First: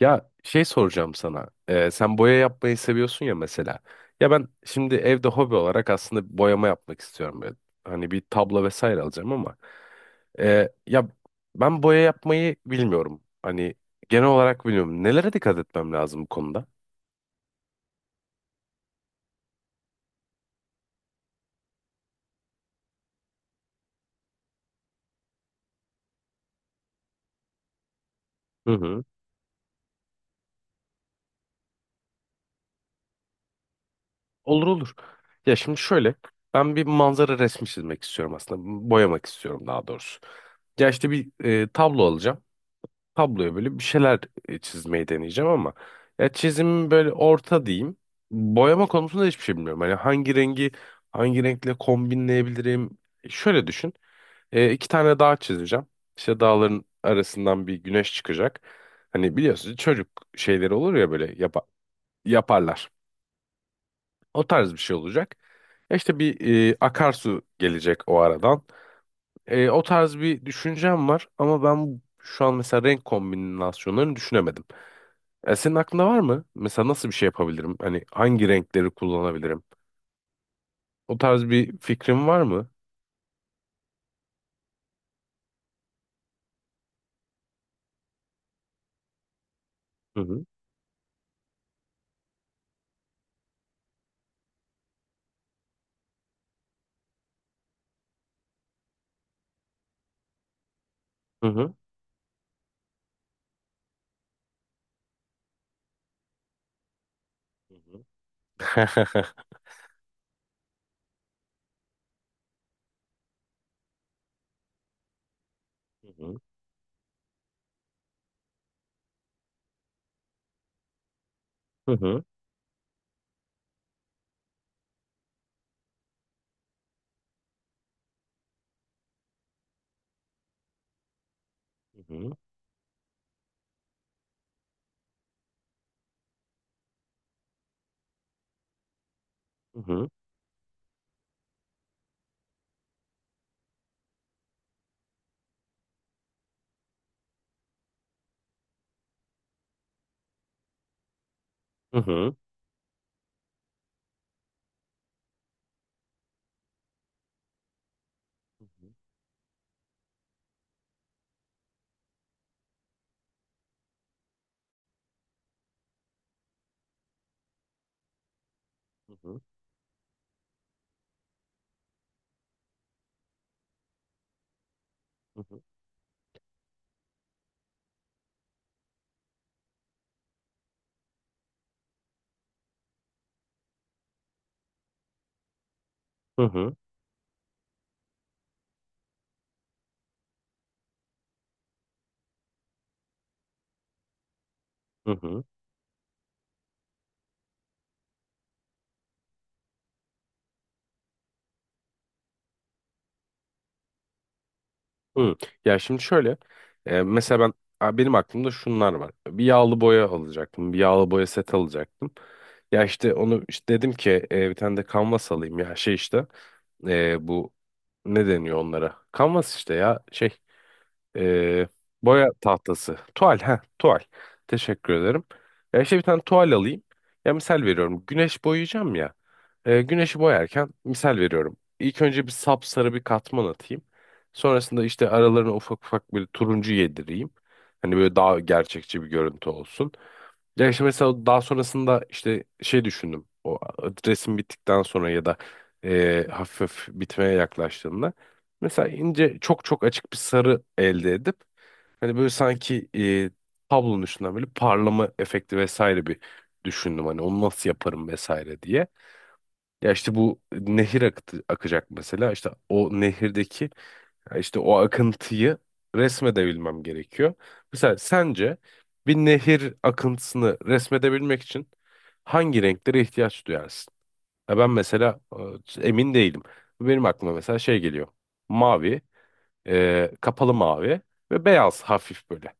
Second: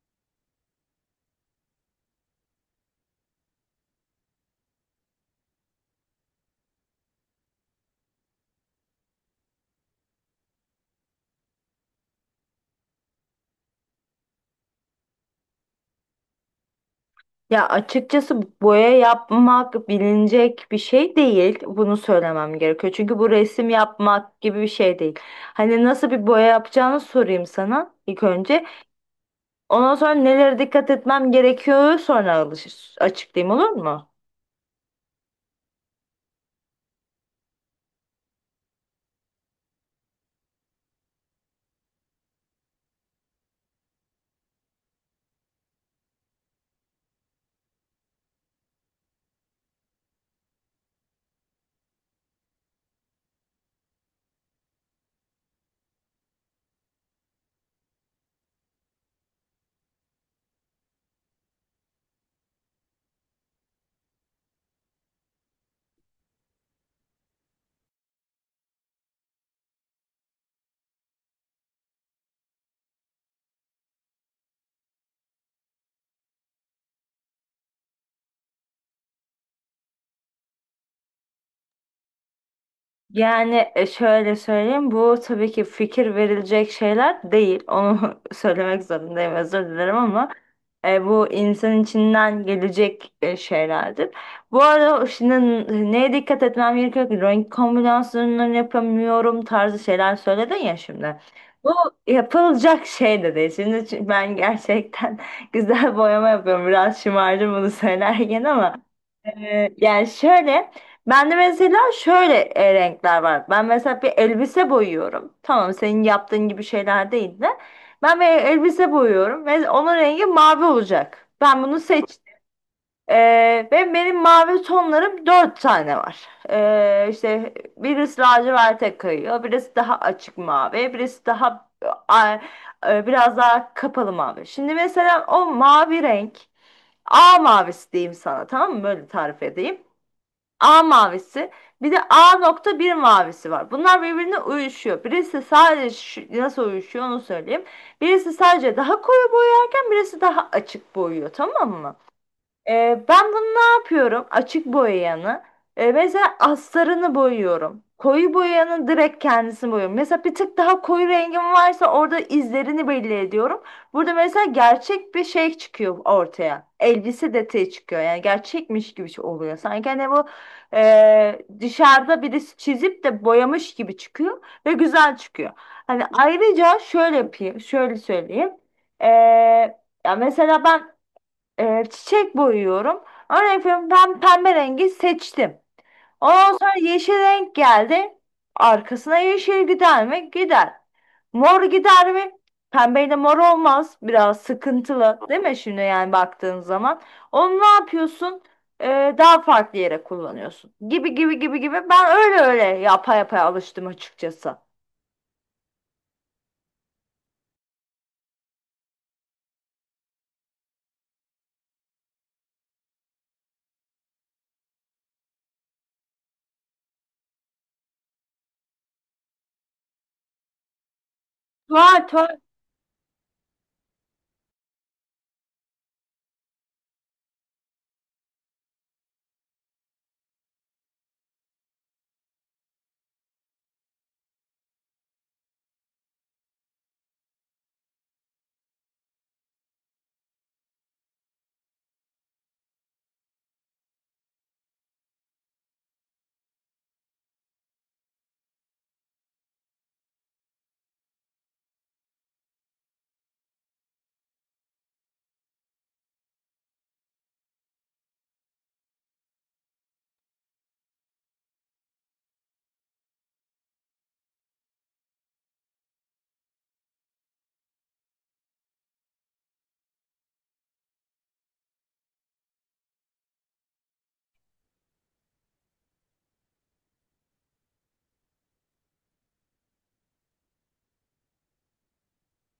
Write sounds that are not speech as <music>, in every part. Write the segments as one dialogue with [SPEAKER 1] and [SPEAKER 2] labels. [SPEAKER 1] Ya şey soracağım sana. Sen boya yapmayı seviyorsun ya mesela. Ya ben şimdi evde hobi olarak aslında boyama yapmak istiyorum. Böyle. Hani bir tablo vesaire alacağım ama. Ee, ya ben boya yapmayı bilmiyorum. Hani genel olarak bilmiyorum. Nelere dikkat etmem lazım bu konuda?
[SPEAKER 2] Ya açıkçası boya yapmak bilinecek bir şey değil. Bunu söylemem gerekiyor. Çünkü bu resim yapmak gibi bir şey değil. Hani nasıl bir boya yapacağını sorayım sana ilk önce.
[SPEAKER 1] Hı hı.
[SPEAKER 2] Ondan sonra nelere dikkat etmem gerekiyor sonra açıklayayım olur mu?
[SPEAKER 1] Olur olur. Ya şimdi şöyle. Ben bir manzara resmi çizmek istiyorum aslında. Boyamak istiyorum daha doğrusu. Ya işte bir tablo alacağım. Tabloya böyle bir şeyler çizmeyi deneyeceğim ama ya çizim böyle orta diyeyim. Boyama konusunda hiçbir şey bilmiyorum. Hani hangi rengi hangi renkle kombinleyebilirim? Şöyle düşün. İki tane dağ çizeceğim. İşte dağların arasından bir güneş çıkacak. Hani biliyorsunuz çocuk şeyleri olur ya böyle yaparlar. O tarz bir şey olacak. Ya İşte bir akarsu gelecek o aradan. O tarz bir düşüncem var ama ben şu an mesela renk kombinasyonlarını düşünemedim. Senin aklında var mı? Mesela nasıl bir şey yapabilirim? Hani hangi renkleri kullanabilirim? O tarz bir fikrin var mı?
[SPEAKER 2] Yani şöyle söyleyeyim bu tabii ki fikir verilecek şeyler değil. Onu <laughs> söylemek zorundayım özür dilerim
[SPEAKER 1] Hı
[SPEAKER 2] ama
[SPEAKER 1] hı.
[SPEAKER 2] bu insan içinden gelecek şeylerdir. Bu arada şimdi neye dikkat etmem gerekiyor ki? Renk kombinasyonlarını yapamıyorum tarzı şeyler söyledin ya şimdi.
[SPEAKER 1] Hı
[SPEAKER 2] Bu
[SPEAKER 1] hı.
[SPEAKER 2] yapılacak şey de değil. Şimdi çünkü ben gerçekten <laughs> güzel boyama yapıyorum. Biraz şımardım bunu
[SPEAKER 1] Hı
[SPEAKER 2] söylerken ama
[SPEAKER 1] hı. <laughs>
[SPEAKER 2] yani şöyle, ben de mesela şöyle renkler var. Ben mesela bir elbise boyuyorum. Tamam, senin
[SPEAKER 1] Hı hı.
[SPEAKER 2] yaptığın gibi şeyler değil de. Ben bir elbise boyuyorum ve onun rengi mavi olacak. Ben bunu
[SPEAKER 1] Hı
[SPEAKER 2] seçtim.
[SPEAKER 1] hı.
[SPEAKER 2] Ve benim mavi tonlarım dört tane var. İşte birisi laciverte kayıyor, birisi daha açık mavi, birisi daha
[SPEAKER 1] Hı hı.
[SPEAKER 2] a- biraz daha kapalı mavi. Şimdi mesela o mavi renk, A mavisi diyeyim sana, tamam mı? Böyle tarif
[SPEAKER 1] Hı
[SPEAKER 2] edeyim.
[SPEAKER 1] hı.
[SPEAKER 2] A mavisi bir de A nokta bir mavisi var. Bunlar birbirine uyuşuyor. Birisi sadece nasıl uyuşuyor onu söyleyeyim. Birisi sadece daha koyu boyarken birisi daha açık boyuyor tamam mı?
[SPEAKER 1] Hı hı.
[SPEAKER 2] Ben bunu ne yapıyorum? Açık boyayanı. Mesela astarını boyuyorum. Koyu boyayanı direkt kendisini boyuyorum. Mesela bir tık daha koyu rengim varsa orada izlerini belli ediyorum. Burada mesela gerçek bir şey çıkıyor ortaya. Elbise detayı çıkıyor. Yani gerçekmiş gibi
[SPEAKER 1] Hı
[SPEAKER 2] şey
[SPEAKER 1] hı.
[SPEAKER 2] oluyor. Sanki hani bu dışarıda birisi çizip de boyamış gibi çıkıyor ve güzel
[SPEAKER 1] Hı
[SPEAKER 2] çıkıyor.
[SPEAKER 1] hı.
[SPEAKER 2] Hani ayrıca şöyle yapayım, şöyle söyleyeyim. Ee, Ya mesela ben çiçek boyuyorum. Örnek veriyorum ben pembe rengi seçtim.
[SPEAKER 1] Hı
[SPEAKER 2] Ondan sonra
[SPEAKER 1] hı.
[SPEAKER 2] yeşil renk geldi. Arkasına yeşil gider mi? Gider. Mor gider mi? Pembeyle mor olmaz. Biraz
[SPEAKER 1] Hı
[SPEAKER 2] sıkıntılı değil
[SPEAKER 1] hı.
[SPEAKER 2] mi şimdi yani baktığın zaman. Onu ne yapıyorsun? Daha farklı yere kullanıyorsun. Gibi gibi gibi gibi. Ben öyle öyle yapa yapa alıştım açıkçası.
[SPEAKER 1] Hı. Ya şimdi şöyle mesela benim aklımda şunlar var. Bir yağlı boya alacaktım. Bir yağlı boya set alacaktım. Ya işte onu işte dedim ki bir tane de kanvas alayım ya şey işte bu ne deniyor onlara? Kanvas işte ya şey ee,
[SPEAKER 2] Tuval,
[SPEAKER 1] boya
[SPEAKER 2] tuval.
[SPEAKER 1] tahtası. Tuval. Ha, tuval. Teşekkür ederim. Ya işte bir tane tuval alayım. Ya misal veriyorum. Güneş boyayacağım ya. Güneşi boyarken misal veriyorum. İlk önce bir sapsarı bir katman atayım. Sonrasında işte aralarına ufak ufak bir turuncu yedireyim. Hani böyle daha gerçekçi bir görüntü olsun. Ya işte mesela daha sonrasında işte şey düşündüm. O resim bittikten sonra ya da hafif hafif bitmeye yaklaştığında. Mesela ince çok çok açık bir sarı elde edip hani böyle sanki tablonun üstünden böyle parlama efekti vesaire bir düşündüm. Hani onu nasıl yaparım vesaire diye. Ya işte bu akacak mesela işte o nehirdeki ya İşte o akıntıyı resmedebilmem gerekiyor. Mesela sence bir nehir akıntısını resmedebilmek için hangi renklere ihtiyaç duyarsın? Ya ben mesela emin değilim. Benim aklıma mesela şey geliyor. Mavi, kapalı mavi ve beyaz hafif böyle.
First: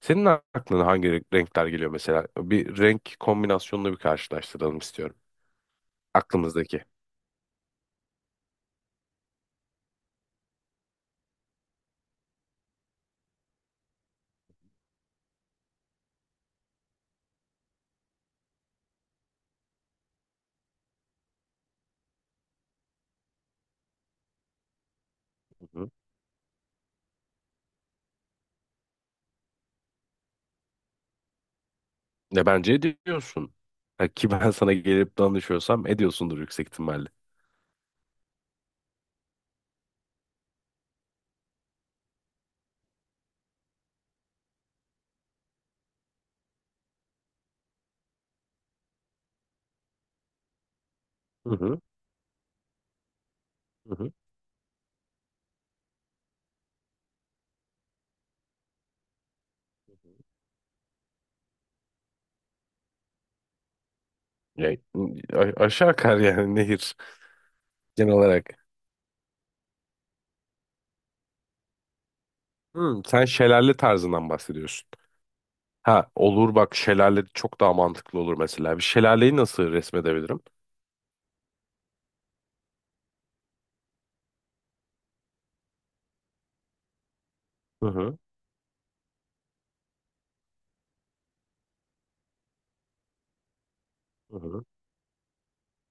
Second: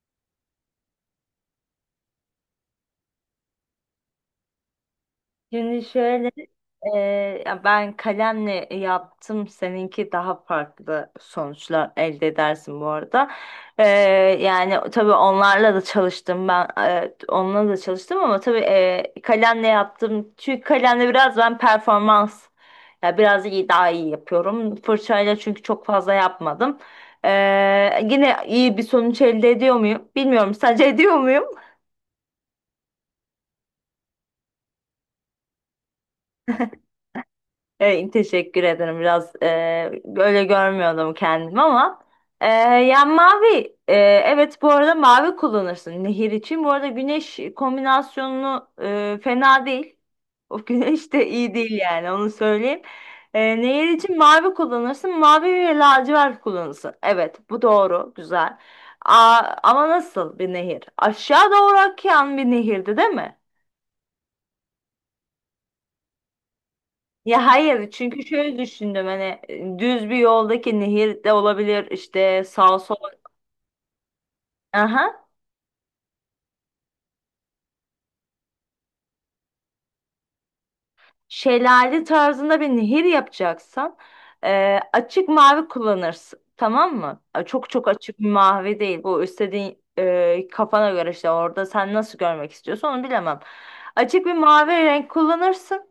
[SPEAKER 1] Senin aklına hangi renkler geliyor mesela? Bir renk kombinasyonunu bir karşılaştıralım istiyorum.
[SPEAKER 2] Şimdi şöyle
[SPEAKER 1] Aklımızdaki.
[SPEAKER 2] e, ya ben kalemle yaptım. Seninki daha farklı sonuçlar elde edersin bu arada. E, yani tabii onlarla da çalıştım ben. Onunla da çalıştım ama tabii kalemle yaptım. Çünkü kalemle biraz ben performans ya biraz iyi daha iyi yapıyorum. Fırçayla çünkü çok fazla yapmadım. E, yine iyi bir sonuç elde ediyor muyum? Bilmiyorum. Sadece <laughs> ediyor muyum?
[SPEAKER 1] Ne, bence ediyorsun. Ha, ki ben sana gelip danışıyorsam ediyorsundur yüksek ihtimalle.
[SPEAKER 2] Evet, teşekkür ederim. Biraz böyle görmüyordum kendimi ama e, ya mavi evet bu arada mavi kullanırsın nehir için. Bu arada güneş kombinasyonunu fena değil. O <laughs> güneş de
[SPEAKER 1] Hı
[SPEAKER 2] iyi değil
[SPEAKER 1] hı.
[SPEAKER 2] yani onu söyleyeyim. Nehir
[SPEAKER 1] Hı hı.
[SPEAKER 2] için mavi kullanırsın. Mavi ve lacivert kullanırsın. Evet bu doğru güzel. Aa, ama nasıl bir nehir? Aşağı doğru akan bir nehirdi değil mi?
[SPEAKER 1] Ya, aşağı akar yani nehir
[SPEAKER 2] Ya hayır
[SPEAKER 1] genel
[SPEAKER 2] çünkü
[SPEAKER 1] olarak.
[SPEAKER 2] şöyle düşündüm hani düz bir yoldaki nehir de olabilir işte sağa
[SPEAKER 1] Hı,
[SPEAKER 2] sola.
[SPEAKER 1] sen şelale tarzından bahsediyorsun.
[SPEAKER 2] Aha.
[SPEAKER 1] Ha, olur bak, şelale çok daha mantıklı olur mesela. Bir şelaleyi nasıl resmedebilirim?
[SPEAKER 2] Şelale tarzında bir nehir yapacaksan açık mavi kullanırsın. Tamam mı? Çok
[SPEAKER 1] Hı
[SPEAKER 2] çok açık
[SPEAKER 1] hı.
[SPEAKER 2] bir mavi değil. Bu istediğin kafana göre işte orada sen nasıl görmek istiyorsan onu bilemem. Açık bir
[SPEAKER 1] Hı hı.
[SPEAKER 2] mavi renk kullanırsın.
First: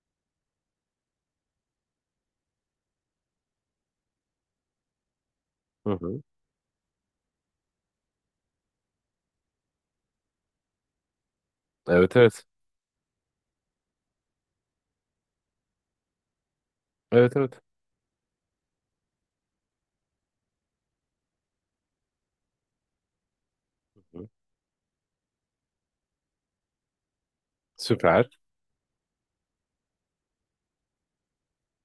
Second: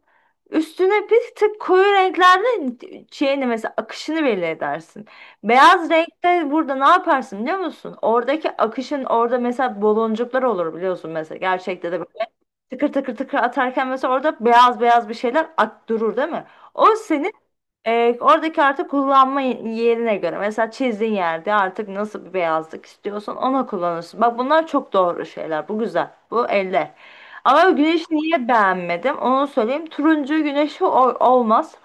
[SPEAKER 2] Üstüne bir tık koyu renklerle şeyini mesela akışını belli edersin. Beyaz
[SPEAKER 1] Hı hı.
[SPEAKER 2] renkte burada ne yaparsın biliyor musun? Oradaki akışın orada mesela baloncuklar olur biliyorsun mesela. Gerçekte de
[SPEAKER 1] Evet,
[SPEAKER 2] böyle
[SPEAKER 1] evet.
[SPEAKER 2] tıkır tıkır tıkır atarken mesela orada beyaz beyaz bir şeyler ak durur değil mi? O senin
[SPEAKER 1] Evet, evet.
[SPEAKER 2] oradaki artık kullanma yerine göre. Mesela çizdiğin yerde artık nasıl bir beyazlık istiyorsan ona
[SPEAKER 1] Hı
[SPEAKER 2] kullanırsın.
[SPEAKER 1] hı.
[SPEAKER 2] Bak bunlar çok doğru şeyler. Bu güzel. Bu eller. Ama güneşi
[SPEAKER 1] Süper.
[SPEAKER 2] niye beğenmedim? Onu söyleyeyim. Turuncu güneşi olmaz.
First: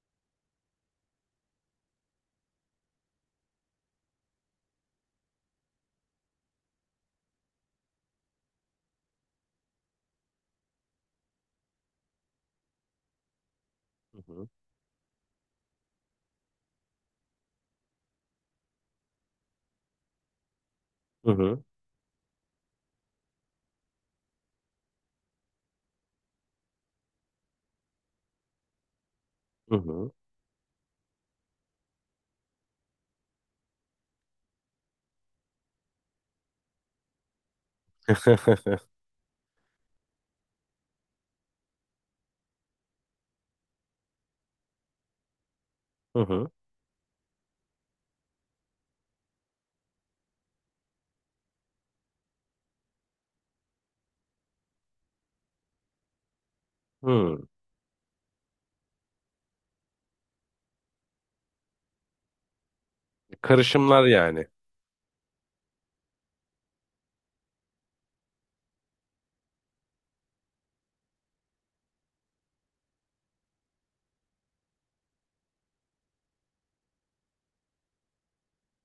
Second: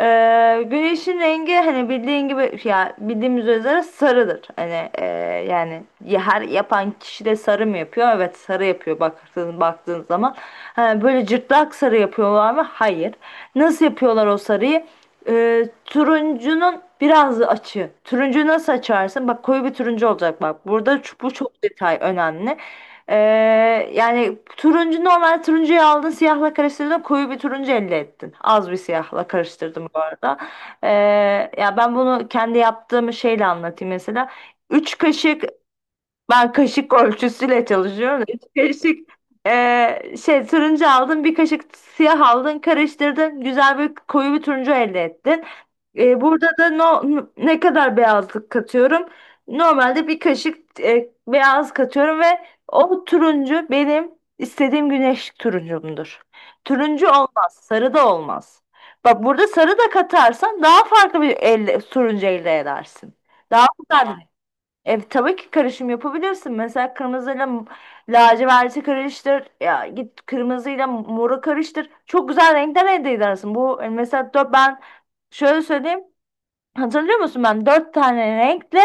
[SPEAKER 2] E, güneşin rengi hani bildiğin gibi ya bildiğimiz üzere sarıdır. Hani yani her yapan kişi de sarı mı yapıyor? Evet sarı yapıyor baktığın zaman. Ha, böyle cırtlak sarı yapıyorlar mı? Hayır. Nasıl yapıyorlar
[SPEAKER 1] Hı
[SPEAKER 2] o
[SPEAKER 1] hı.
[SPEAKER 2] sarıyı? Turuncunun biraz açı. Turuncuyu nasıl açarsın? Bak koyu bir turuncu olacak bak. Burada bu
[SPEAKER 1] Hı
[SPEAKER 2] çok
[SPEAKER 1] hı.
[SPEAKER 2] detay önemli. Ee, yani turuncu normal turuncuyu aldın siyahla karıştırdın koyu bir turuncu elde ettin. Az bir siyahla
[SPEAKER 1] Hı
[SPEAKER 2] karıştırdım bu
[SPEAKER 1] hı.
[SPEAKER 2] arada. Ee, ya ben bunu kendi yaptığım şeyle anlatayım mesela. 3 kaşık ben kaşık ölçüsüyle çalışıyorum. Üç
[SPEAKER 1] <laughs>
[SPEAKER 2] kaşık şey turuncu aldın, bir kaşık siyah aldın, karıştırdın. Güzel bir koyu bir turuncu elde ettin.
[SPEAKER 1] Hı
[SPEAKER 2] Burada
[SPEAKER 1] hı.
[SPEAKER 2] da no, ne kadar beyazlık katıyorum? Normalde bir kaşık beyaz katıyorum ve o turuncu benim istediğim güneş turuncumdur. Turuncu
[SPEAKER 1] Hı.
[SPEAKER 2] olmaz, sarı da olmaz. Bak burada sarı da katarsan daha farklı bir elde, turuncu elde edersin. Daha
[SPEAKER 1] Karışımlar
[SPEAKER 2] güzel
[SPEAKER 1] yani.
[SPEAKER 2] tabii ki karışım yapabilirsin. Mesela kırmızıyla laciverti karıştır. Ya git kırmızıyla moru karıştır. Çok güzel renkler elde edersin. Bu mesela dört, ben şöyle söyleyeyim. Hatırlıyor musun? Ben dört tane renkle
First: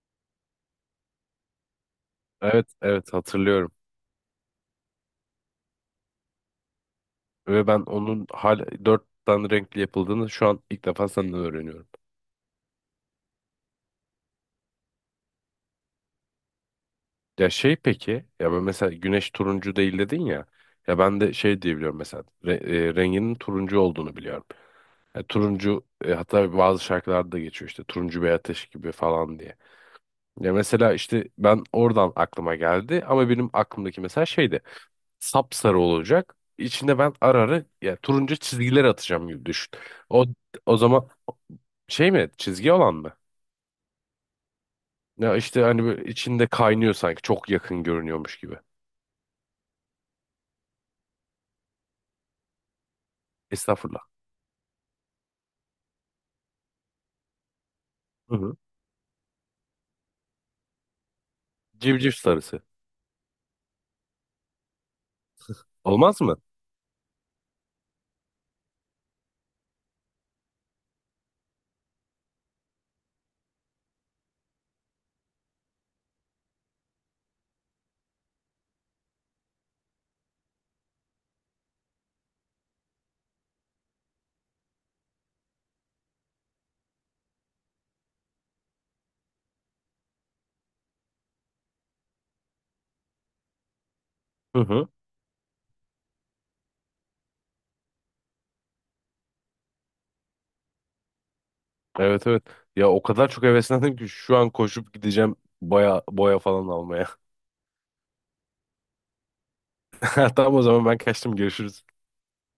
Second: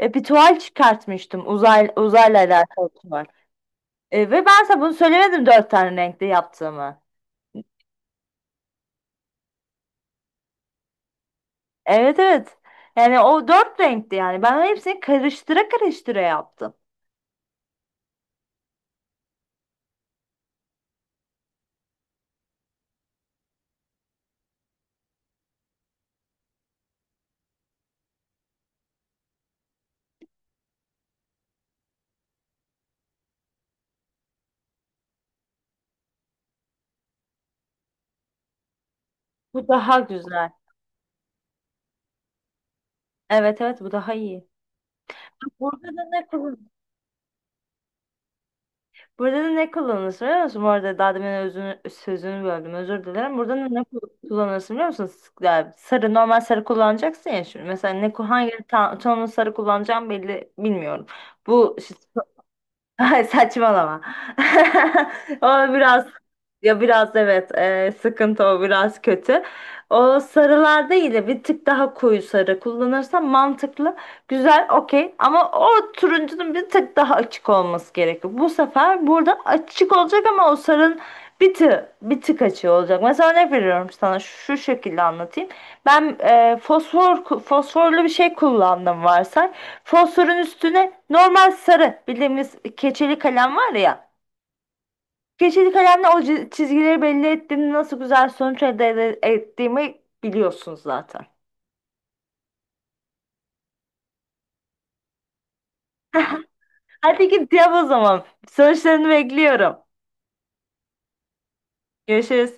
[SPEAKER 2] bir tuval çıkartmıştım. Uzayla
[SPEAKER 1] Evet,
[SPEAKER 2] alakalı
[SPEAKER 1] evet,
[SPEAKER 2] tuval.
[SPEAKER 1] hatırlıyorum.
[SPEAKER 2] Ve ben sana bunu söylemedim dört tane renkle yaptığımı.
[SPEAKER 1] Ve ben onun hala dört tane renkli yapıldığını şu an ilk defa senden öğreniyorum.
[SPEAKER 2] Evet, evet. Yani o dört renkti yani. Ben hepsini karıştıra karıştıra yaptım.
[SPEAKER 1] Ya şey peki, ya ben mesela güneş turuncu değil dedin ya. Ya ben de şey diyebiliyorum mesela renginin turuncu olduğunu biliyorum. Ya turuncu hatta bazı şarkılarda da geçiyor işte turuncu bir ateş gibi falan diye. Ya mesela işte ben oradan aklıma geldi ama benim aklımdaki mesela şeydi. Sapsarı olacak. İçinde ben ara ara ya turuncu çizgiler atacağım gibi
[SPEAKER 2] Bu
[SPEAKER 1] düşün.
[SPEAKER 2] daha
[SPEAKER 1] O
[SPEAKER 2] güzel.
[SPEAKER 1] o zaman şey mi, çizgi olan mı?
[SPEAKER 2] Evet, evet, bu daha iyi.
[SPEAKER 1] Ya işte hani
[SPEAKER 2] Burada da
[SPEAKER 1] böyle
[SPEAKER 2] ne
[SPEAKER 1] içinde
[SPEAKER 2] kullan
[SPEAKER 1] kaynıyor sanki. Çok yakın görünüyormuş gibi.
[SPEAKER 2] Burada da ne kullanırsın biliyor musun? Bu arada daha demin özünü, sözünü böldüm özür dilerim. Burada da ne
[SPEAKER 1] Estağfurullah.
[SPEAKER 2] kullanırsın biliyor musun? Yani sarı normal sarı kullanacaksın ya şimdi. Mesela
[SPEAKER 1] Hı
[SPEAKER 2] hangi
[SPEAKER 1] hı.
[SPEAKER 2] tonun sarı kullanacağım belli bilmiyorum. Bu
[SPEAKER 1] Civciv sarısı.
[SPEAKER 2] Ay, saçmalama. <laughs> O biraz
[SPEAKER 1] Olmaz mı?
[SPEAKER 2] ya biraz evet sıkıntı o biraz kötü. O sarılar değil de bir tık daha koyu sarı kullanırsan mantıklı, güzel, okey. Ama o turuncunun bir tık daha açık olması gerekiyor. Bu sefer burada açık olacak ama o sarının bir tık bir tık açığı olacak. Mesela örnek veriyorum sana şu şekilde anlatayım. Ben fosforlu bir şey kullandım varsa. Fosforun üstüne normal sarı bildiğimiz keçeli kalem var ya.
[SPEAKER 1] Hı hı.
[SPEAKER 2] Keçeli kalemle o çizgileri belli ettiğimde nasıl güzel sonuç elde ettiğimi biliyorsunuz zaten.
[SPEAKER 1] Evet, evet. Ya o kadar çok heveslendim ki şu an koşup gideceğim boya boya falan almaya.
[SPEAKER 2] Hadi git yap o zaman. Sonuçlarını bekliyorum.
[SPEAKER 1] <laughs> Tamam, o zaman ben kaçtım. Görüşürüz.
[SPEAKER 2] Görüşürüz.